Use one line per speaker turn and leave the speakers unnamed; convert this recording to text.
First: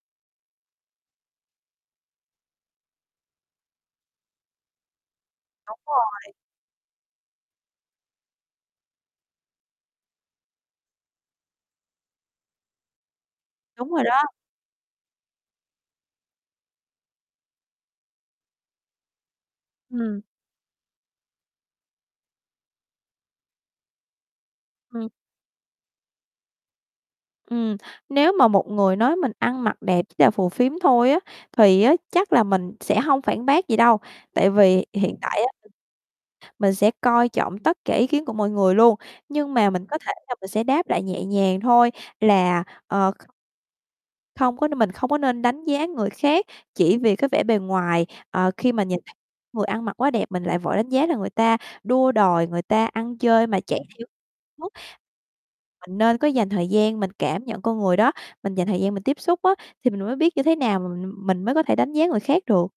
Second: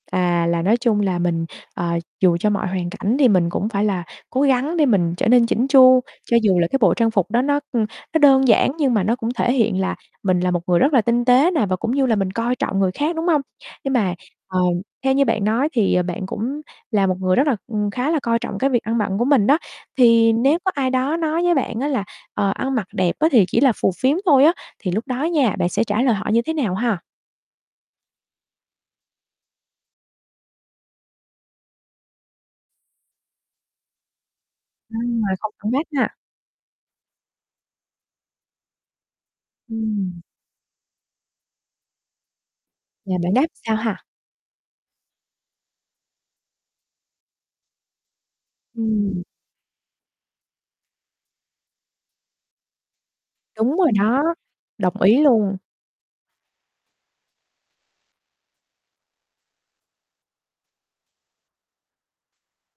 À, là nói chung là mình, ờ, dù cho mọi hoàn cảnh thì mình cũng phải là cố gắng để mình trở nên chỉn
Đúng
chu,
rồi.
cho dù là cái bộ trang phục đó nó nó đơn giản nhưng mà nó cũng thể hiện là mình là một người rất là tinh tế nè, và cũng như là mình coi trọng người khác, đúng hông?
Đúng
Nhưng
rồi
mà,
đó.
ờ, theo như bạn nói thì, ờ, bạn cũng là một người rất là, ừ, khá là coi trọng cái việc ăn bận của mình đó,
Ừm.
thì nếu có ai đó nói với bạn á là "Ờ, ăn mặc đẹp á thì chỉ là phù phiếm thôi" á thì lúc
Ừm.
đó nha, bạn sẽ trả lời họ như thế nào ha?
Ừm, nếu mà một người nói mình ăn mặc đẹp chỉ là phù phiếm thôi á, thì á chắc là mình sẽ hông phản bác gì đâu, tại vì hiện
Ừm, là
tại
không
á
phản bác ha.
mình sẽ coi trọng tất cả ý kiến của mọi người luôn. Nhưng mà mình có thể
Ừm.
là mình sẽ đáp lại nhẹ nhàng thôi là, ờ,
Và
kh
bạn đáp sao ha?
không có mình không có nên đánh giá người khác chỉ vì cái vẻ bề ngoài, ờ, khi mà nhìn thấy
Ừm.
người ăn mặc quá đẹp mình lại vội đánh giá là người ta đua đòi người ta ăn chơi mà
Đúng
chạy
rồi
theo
đó,
mốt.
đồng ý luôn.
Mình nên có dành thời gian mình cảm nhận con người đó, mình dành thời gian mình tiếp xúc á, thì mình mới biết như thế nào mà mình mình mới có thể đánh giá người khác được.